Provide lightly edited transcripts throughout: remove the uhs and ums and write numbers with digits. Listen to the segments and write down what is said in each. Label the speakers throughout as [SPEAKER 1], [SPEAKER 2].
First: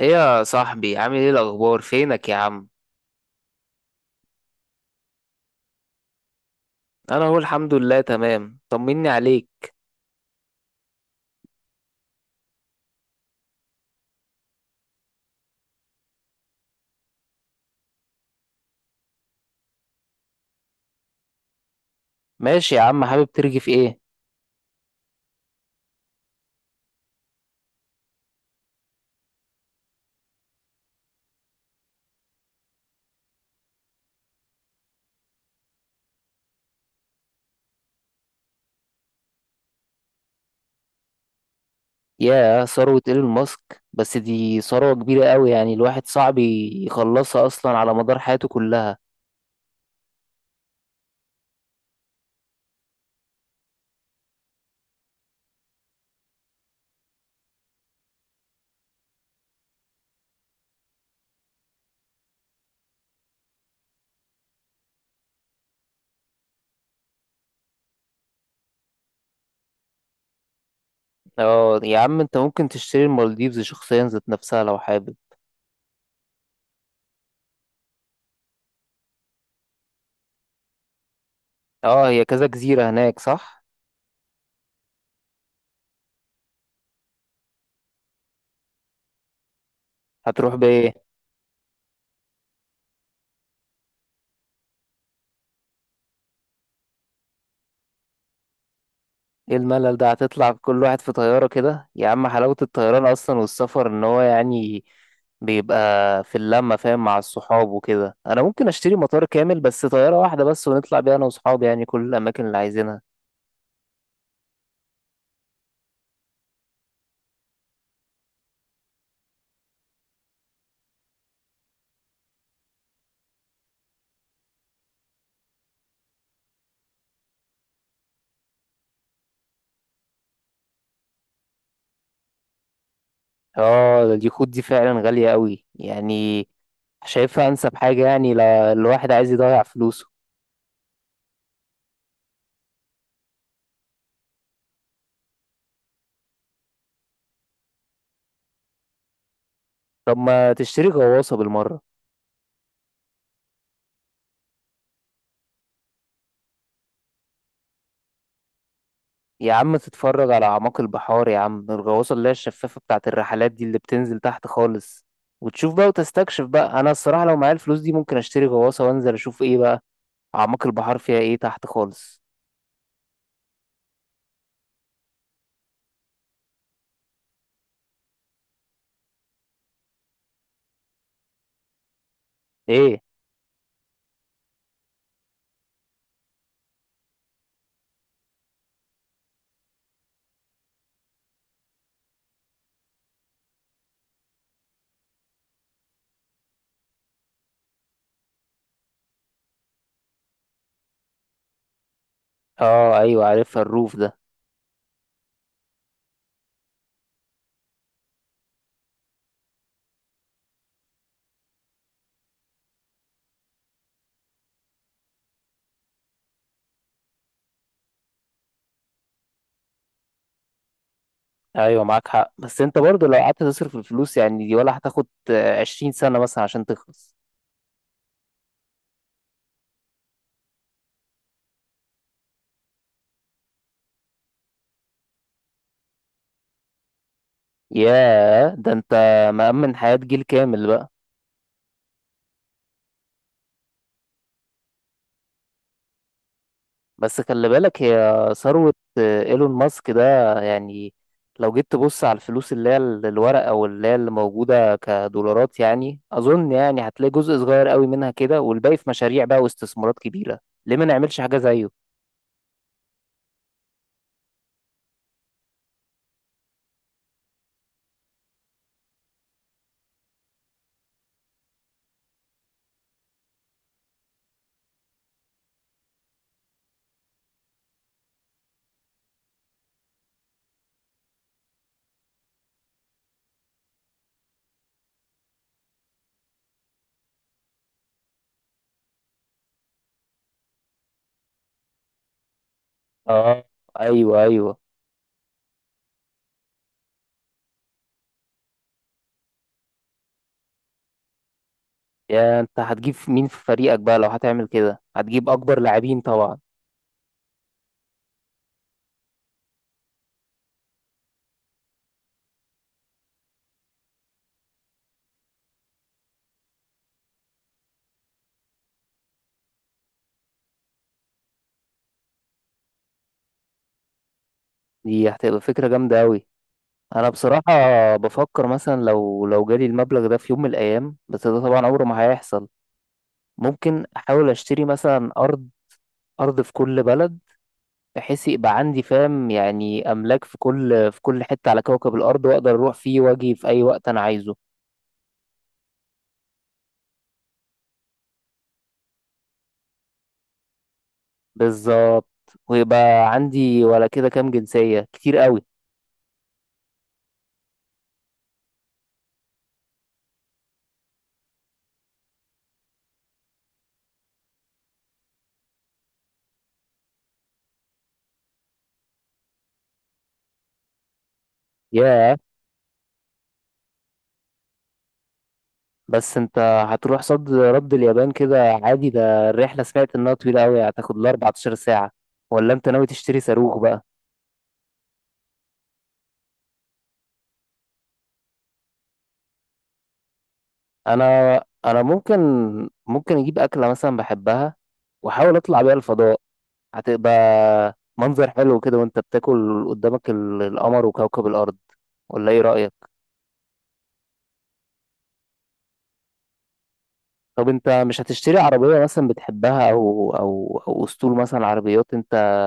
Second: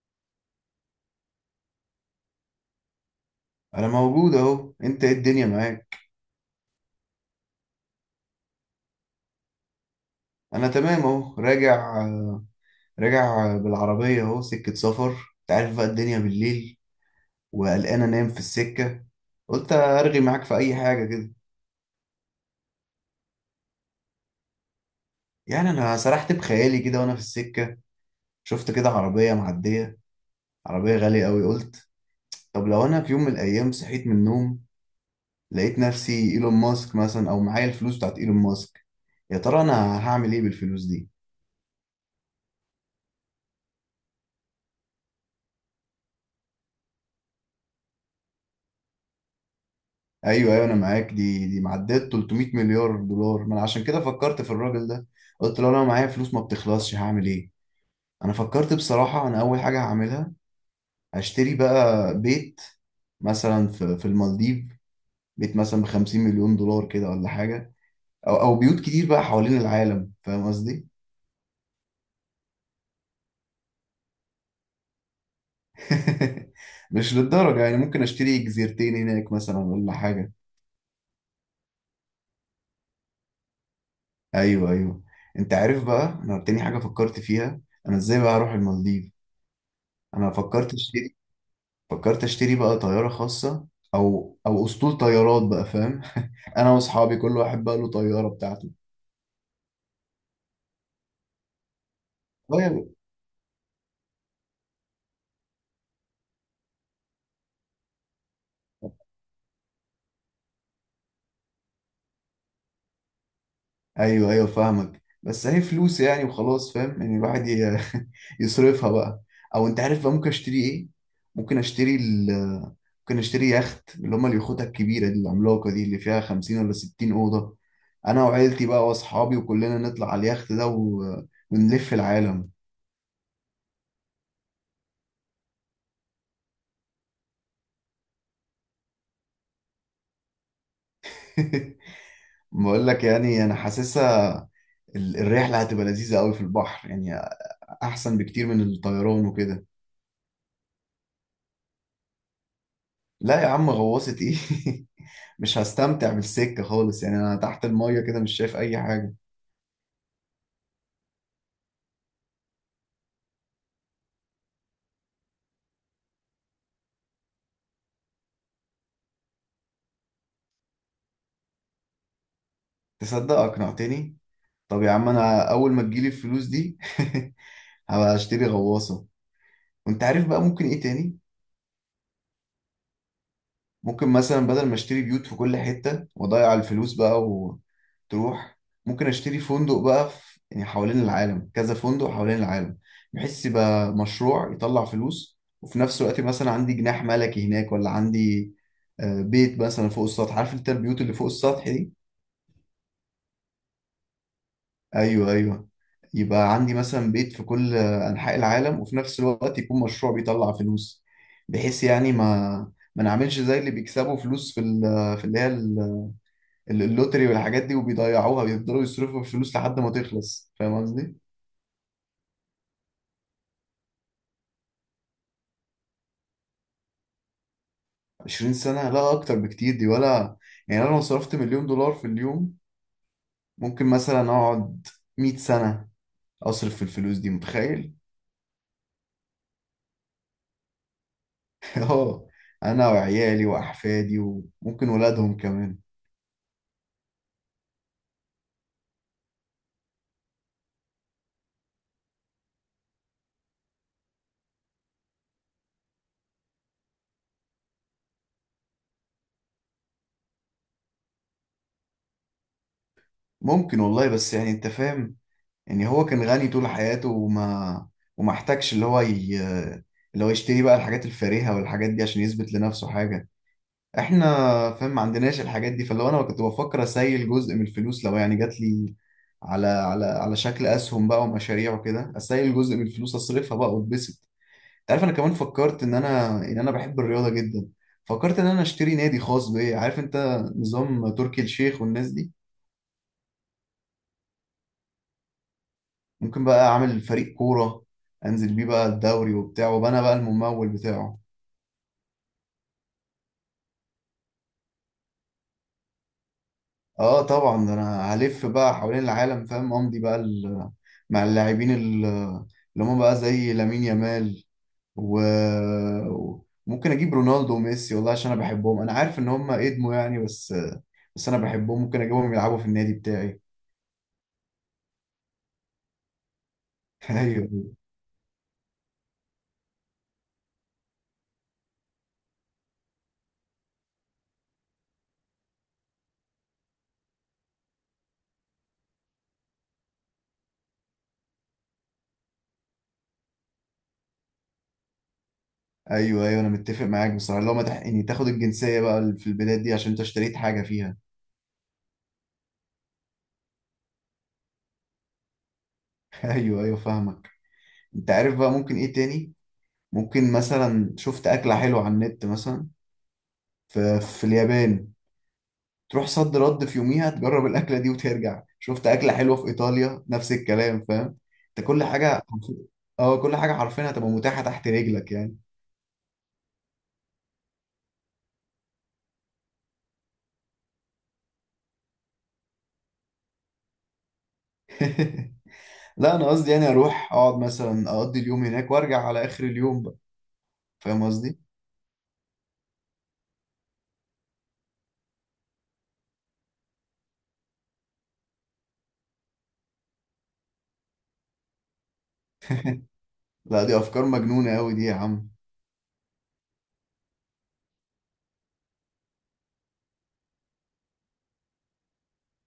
[SPEAKER 1] ايه يا صاحبي، عامل ايه؟ الاخبار فينك يا عم؟
[SPEAKER 2] انا موجود اهو. انت ايه الدنيا معاك؟
[SPEAKER 1] انا اهو الحمد لله تمام. طمني عليك.
[SPEAKER 2] انا تمام اهو راجع. راجع بالعربيه اهو، سكه سفر. انت عارف بقى الدنيا بالليل، وقلقان انام في السكه، قلت ارغي معاك في اي حاجه كده.
[SPEAKER 1] ماشي يا عم، حابب ترغي في ايه؟
[SPEAKER 2] يعني انا سرحت بخيالي كده وانا في السكه، شفت كده عربيه معديه، عربيه غاليه قوي. قلت طب لو انا في يوم من الايام صحيت من النوم لقيت نفسي ايلون ماسك مثلا، او معايا الفلوس بتاعت ايلون ماسك، يا ترى انا هعمل ايه بالفلوس دي؟
[SPEAKER 1] يا ثروة ايلون ماسك، بس دي ثروة كبيرة قوي يعني. الواحد صعب يخلصها اصلا على مدار حياته كلها.
[SPEAKER 2] ايوه ايوه انا معاك، دي معدات 300 مليار دولار. ما انا عشان كده فكرت في الراجل ده، قلت له انا معايا فلوس ما بتخلصش هعمل ايه؟ انا فكرت بصراحه، انا اول حاجه هعملها هشتري بقى بيت، مثلا في المالديف، بيت مثلا ب 50 مليون دولار كده ولا حاجه، او بيوت كتير بقى حوالين العالم، فاهم قصدي؟
[SPEAKER 1] اه يا عم، انت ممكن تشتري المالديفز شخصيا ذات نفسها لو حابب.
[SPEAKER 2] مش للدرجه يعني، ممكن اشتري جزيرتين هناك مثلا ولا حاجه.
[SPEAKER 1] اه، هي كذا جزيرة هناك صح؟
[SPEAKER 2] ايوه ايوه. انت عارف بقى انا تاني حاجه فكرت فيها؟ انا ازاي بقى هروح المالديف؟ انا
[SPEAKER 1] هتروح
[SPEAKER 2] فكرت
[SPEAKER 1] بايه؟
[SPEAKER 2] اشتري فكرت اشتري بقى طيارة خاصة، او اسطول طيارات بقى، فاهم؟ انا واصحابي كل واحد بقى له طيارة بتاعته.
[SPEAKER 1] ايه الملل ده؟ هتطلع كل واحد في طيارة كده يا عم؟ حلاوة
[SPEAKER 2] طيب،
[SPEAKER 1] الطيران اصلا والسفر ان هو يعني بيبقى في اللمة، فاهم، مع الصحاب وكده. انا ممكن اشتري مطار كامل، بس طيارة واحدة بس، ونطلع بيها انا وصحابي يعني كل الاماكن اللي عايزينها.
[SPEAKER 2] ايوه ايوه فاهمك، بس هي فلوس يعني وخلاص، فاهم ان الواحد يصرفها بقى. او انت عارف بقى ممكن اشتري ايه؟ ممكن اشتري ال ممكن اشتري يخت، اللي هما اليخوت الكبيرة دي العملاقة دي اللي فيها 50 ولا 60 أوضة، انا وعيلتي بقى واصحابي وكلنا نطلع على اليخت ده ونلف العالم.
[SPEAKER 1] اه، ده اليخوت دي فعلا غالية قوي يعني. شايفها انسب حاجة يعني لو الواحد عايز يضيع فلوسه.
[SPEAKER 2] بقول لك يعني انا حاسسها، الرحله هتبقى لذيذه قوي في البحر يعني، احسن بكتير من الطيران وكده.
[SPEAKER 1] طب ما تشتري غواصة بالمرة؟
[SPEAKER 2] لا يا عم، غواصه ايه؟ مش هستمتع بالسكه خالص يعني، انا تحت الميه كده مش شايف اي حاجه.
[SPEAKER 1] يا عم تتفرج على أعماق البحار يا عم، الغواصة اللي هي الشفافة بتاعة الرحلات دي اللي بتنزل تحت خالص، وتشوف بقى وتستكشف بقى. أنا الصراحة لو معايا الفلوس دي ممكن أشتري غواصة وأنزل أشوف إيه بقى أعماق البحار فيها إيه تحت خالص.
[SPEAKER 2] تصدق اقنعتني. طب يا عم انا اول ما تجيلي الفلوس دي هبقى اشتري غواصه. وانت عارف بقى ممكن ايه تاني؟
[SPEAKER 1] إيه؟
[SPEAKER 2] ممكن مثلا بدل ما اشتري بيوت في كل حتة واضيع الفلوس بقى وتروح، ممكن اشتري فندق بقى في يعني حوالين العالم، كذا فندق حوالين العالم، بحيث يبقى مشروع يطلع فلوس وفي نفس الوقت مثلا عندي جناح ملكي هناك، ولا عندي بيت مثلا فوق السطح، عارف انت البيوت اللي فوق السطح دي؟
[SPEAKER 1] آه، أيوة عارفها، الروف ده.
[SPEAKER 2] ايوه ايوه. يبقى عندي مثلا بيت في كل انحاء العالم، وفي نفس الوقت يكون مشروع بيطلع فلوس، بحيث يعني ما نعملش زي اللي بيكسبوا فلوس في في اللي هي اللوتري والحاجات دي وبيضيعوها، بيفضلوا يصرفوا في الفلوس لحد ما تخلص، فاهم قصدي؟
[SPEAKER 1] أيوة معاك حق، بس أنت برضو لو قعدت تصرف الفلوس يعني دي، ولا هتاخد عشرين سنة مثلا عشان تخلص.
[SPEAKER 2] 20 سنة؟ لا اكتر بكتير دي، ولا يعني انا لو صرفت مليون دولار في اليوم ممكن مثلا اقعد 100 سنة اصرف في الفلوس دي، متخيل؟
[SPEAKER 1] ياه، ده أنت مأمن حياة جيل كامل بقى.
[SPEAKER 2] اه، انا وعيالي واحفادي وممكن ولادهم كمان.
[SPEAKER 1] بس خلي بالك، هي ثروة ايلون ماسك ده يعني. لو جيت تبص على الفلوس اللي هي الورقة او اللي هي اللي موجودة كدولارات يعني، اظن يعني هتلاقي جزء صغير قوي منها كده، والباقي في مشاريع بقى واستثمارات كبيرة. ليه ما نعملش حاجة زيه؟
[SPEAKER 2] ممكن والله، بس يعني انت فاهم، يعني هو كان غني طول حياته وما احتاجش اللي هو اللي هو يشتري بقى الحاجات الفارهة والحاجات دي عشان يثبت لنفسه حاجة. احنا فاهم ما عندناش الحاجات دي، فلو انا كنت بفكر اسيل جزء من الفلوس لو يعني جات لي على شكل اسهم بقى ومشاريع وكده، اسيل جزء من الفلوس اصرفها بقى واتبسط. انت عارف انا كمان فكرت ان انا بحب الرياضه جدا، فكرت ان انا اشتري نادي خاص بيا، عارف انت نظام تركي الشيخ والناس دي؟
[SPEAKER 1] اه. ايوه ايوه.
[SPEAKER 2] ممكن بقى اعمل فريق كوره، انزل بيه بقى الدوري وبتاع، وابقى انا بقى الممول بتاعه.
[SPEAKER 1] يا انت هتجيب مين في فريقك بقى لو هتعمل كده؟ هتجيب اكبر لاعبين طبعا.
[SPEAKER 2] اه طبعا، ده انا هلف بقى حوالين العالم فاهم، امضي بقى مع اللاعبين اللي هم بقى زي لامين يامال و- وممكن اجيب رونالدو وميسي والله، عشان انا بحبهم، انا عارف ان هم ادموا يعني بس، بس انا بحبهم، ممكن اجيبهم يلعبوا في النادي بتاعي.
[SPEAKER 1] دي هتبقى فكرة جامدة قوي. انا بصراحة
[SPEAKER 2] ايوه
[SPEAKER 1] بفكر مثلا لو جالي المبلغ ده في يوم من الايام، بس ده طبعا عمره ما هيحصل. ممكن احاول اشتري مثلا ارض، ارض في كل بلد، بحيث يبقى عندي فاهم يعني، املاك في كل حته على كوكب الارض، واقدر اروح فيه واجي في اي وقت انا عايزه.
[SPEAKER 2] ايوه. ايوه انا متفق معاك بصراحه، لو ما تحقني تاخد الجنسيه بقى في البلاد دي عشان انت اشتريت حاجه فيها.
[SPEAKER 1] بالظبط. ويبقى عندي ولا كده كام جنسيه، كتير قوي.
[SPEAKER 2] ايوه ايوه فاهمك. انت عارف بقى ممكن ايه تاني؟ ممكن مثلا شفت اكله حلوه على النت مثلا في اليابان، تروح صد رد في يوميها تجرب الاكله دي وترجع، شفت اكله حلوه في ايطاليا نفس الكلام فاهم، انت كل
[SPEAKER 1] ياه،
[SPEAKER 2] حاجه، اه كل حاجه حرفيا هتبقى متاحه تحت رجلك يعني.
[SPEAKER 1] بس انت هتروح صد رد اليابان كده عادي؟ ده الرحله سمعت انها طويله قوي، هتاخد لها 14 ساعه. ولا انت ناوي تشتري صاروخ بقى؟
[SPEAKER 2] لا انا قصدي يعني اروح اقعد مثلا اقضي اليوم هناك وارجع على اخر اليوم بقى، فاهم
[SPEAKER 1] انا
[SPEAKER 2] قصدي؟
[SPEAKER 1] انا ممكن اجيب اكله مثلا بحبها، واحاول اطلع بيها الفضاء. هتبقى منظر حلو كده وانت بتاكل قدامك القمر وكوكب الارض. ولا ايه رأيك؟
[SPEAKER 2] لا دي افكار مجنونه قوي دي يا عم.
[SPEAKER 1] طب انت مش هتشتري عربية مثلا بتحبها او اسطول مثلا عربيات انت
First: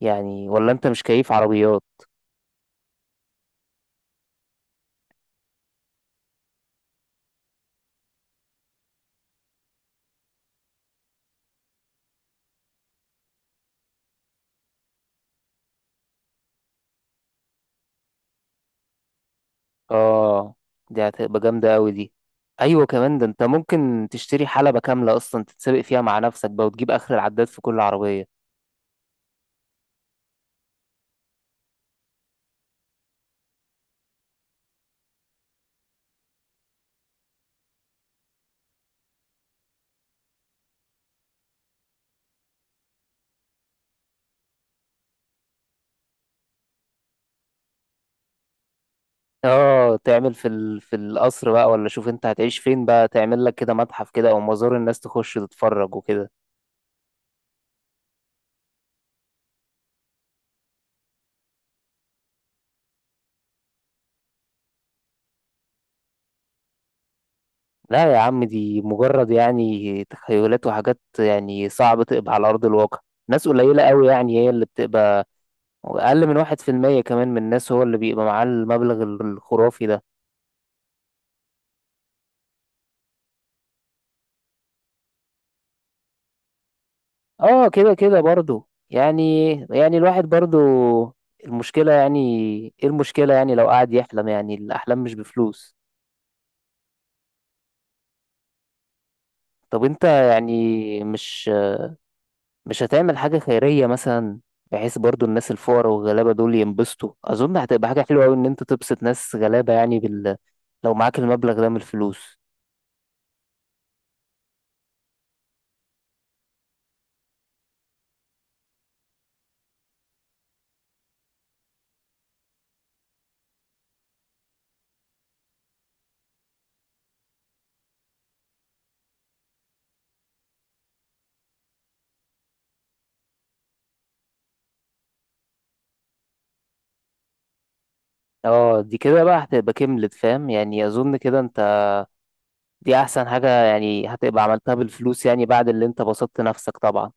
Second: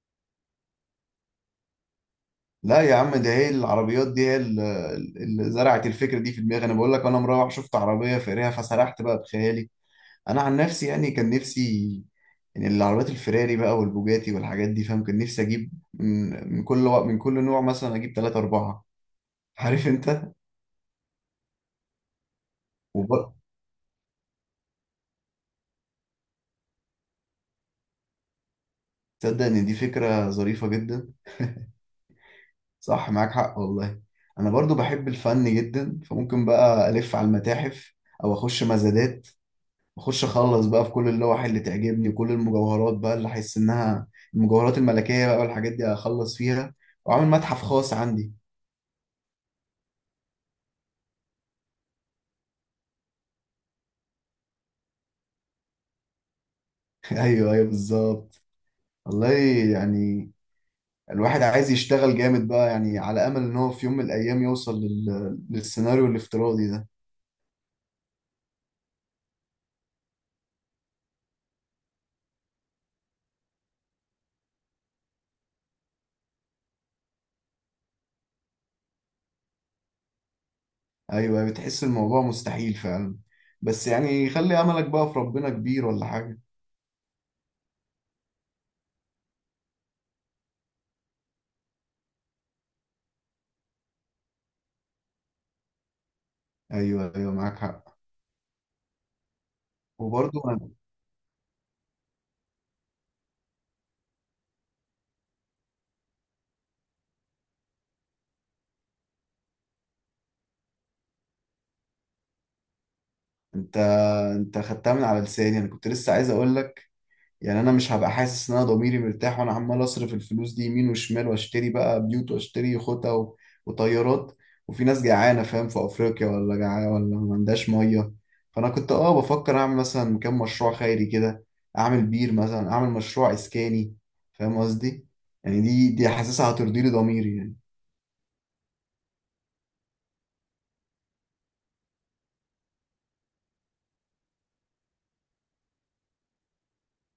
[SPEAKER 1] يعني؟ ولا انت مش كيف عربيات؟
[SPEAKER 2] لا يا عم ده هي العربيات دي هي اللي زرعت الفكره دي في دماغي، انا بقول لك انا مروح شفت عربيه فقريها فسرحت بقى بخيالي. انا عن نفسي يعني كان نفسي يعني العربيات الفراري بقى والبوجاتي والحاجات دي فاهم، كان نفسي اجيب من كل من كل نوع، مثلا اجيب ثلاثة أربعة. عارف انت،
[SPEAKER 1] اه، دي هتبقى جامدة قوي دي. ايوه، كمان ده
[SPEAKER 2] وبرضه
[SPEAKER 1] انت ممكن تشتري حلبة كاملة اصلا تتسابق فيها مع نفسك بقى، وتجيب اخر العداد في كل عربية.
[SPEAKER 2] تصدق ان دي فكرة ظريفة جدا، صح معاك حق والله. انا برضو بحب الفن جدا، فممكن بقى الف على المتاحف او اخش مزادات، اخش اخلص بقى في كل اللوح اللي تعجبني وكل المجوهرات بقى اللي احس انها المجوهرات الملكية بقى والحاجات دي، اخلص فيها واعمل متحف خاص عندي.
[SPEAKER 1] اه، تعمل في في القصر بقى، ولا شوف انت هتعيش فين بقى تعمل لك كده متحف كده، او مزار الناس تخش تتفرج وكده.
[SPEAKER 2] ايوه ايوه بالظبط. والله يعني الواحد عايز يشتغل جامد بقى يعني على امل ان هو في يوم من الايام يوصل للسيناريو الافتراضي ده.
[SPEAKER 1] لا يا عم، دي مجرد يعني تخيلات وحاجات يعني صعب تقبع على أرض الواقع. ناس قليلة قوي يعني هي اللي بتبقى، أقل من واحد في المية كمان من الناس هو اللي بيبقى معاه المبلغ الخرافي ده.
[SPEAKER 2] ايوه بتحس الموضوع مستحيل فعلا، بس يعني خلي املك بقى في ربنا كبير ولا حاجه.
[SPEAKER 1] اه، كده كده برضو يعني الواحد برضو المشكلة يعني، ايه المشكلة يعني لو قعد يحلم؟ يعني الأحلام مش بفلوس.
[SPEAKER 2] ايوه ايوه معاك حق.
[SPEAKER 1] طب انت
[SPEAKER 2] وبرضه أنا-
[SPEAKER 1] يعني مش هتعمل حاجة خيرية مثلا، بحيث برضو الناس الفقراء والغلابة دول ينبسطوا؟ أظن هتبقى حاجة حلوة أوي إن أنت تبسط ناس غلابة يعني لو معاك المبلغ ده من الفلوس.
[SPEAKER 2] انت انت خدتها من على لساني، انا كنت لسه عايز اقول لك يعني انا مش هبقى حاسس ان انا ضميري مرتاح وانا عمال اصرف الفلوس دي يمين وشمال، واشتري بقى بيوت واشتري خطة وطيارات، وفي ناس جعانة فاهم في افريقيا ولا جعانة ولا ما عندهاش مية، فانا كنت اه بفكر اعمل مثلا كام مشروع خيري كده، اعمل بير مثلا، اعمل مشروع اسكاني فاهم قصدي؟ يعني دي حاسسها هترضي لي ضميري يعني.
[SPEAKER 1] اه، دي كده بقى هتبقى كملت، فاهم يعني، أظن كده أنت. دي أحسن حاجة يعني هتبقى عملتها بالفلوس يعني، بعد اللي أنت بسطت نفسك طبعا.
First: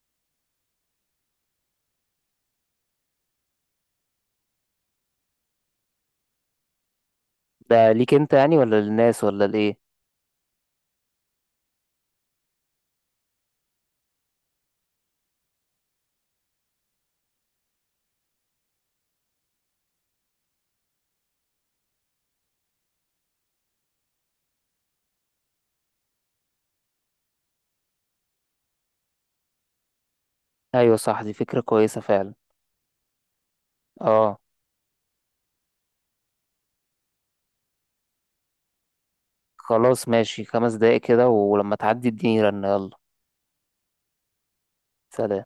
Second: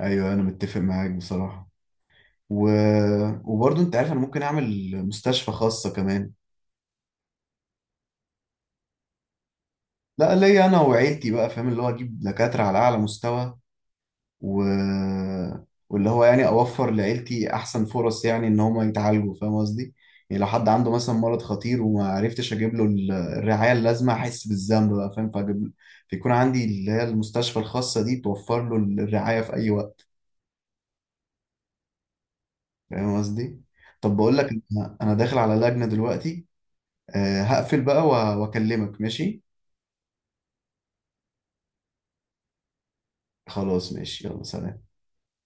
[SPEAKER 2] ايوه انا متفق معاك بصراحة و... وبرضه انت عارف انا ممكن اعمل مستشفى خاصة كمان.
[SPEAKER 1] ده ليك أنت يعني، ولا للناس، ولا لإيه؟
[SPEAKER 2] لا ليا انا وعيلتي بقى فاهم، اللي هو اجيب دكاترة على اعلى مستوى و... واللي هو يعني اوفر لعيلتي احسن فرص يعني ان هم يتعالجوا فاهم قصدي. يعني لو حد عنده مثلا مرض خطير وما عرفتش اجيب له الرعايه اللازمه، احس بالذنب بقى فاهم، فاجيب له، فيكون عندي اللي هي المستشفى الخاصه دي توفر له الرعايه في اي وقت
[SPEAKER 1] أيوة صح، دي فكرة كويسة فعلا.
[SPEAKER 2] فاهم قصدي. طب بقول
[SPEAKER 1] اه
[SPEAKER 2] لك انا داخل على لجنه دلوقتي، هقفل بقى واكلمك ماشي؟
[SPEAKER 1] خلاص ماشي، خمس دقايق كده ولما تعدي اديني رنة. يلا
[SPEAKER 2] خلاص ماشي يلا سلام.
[SPEAKER 1] سلام.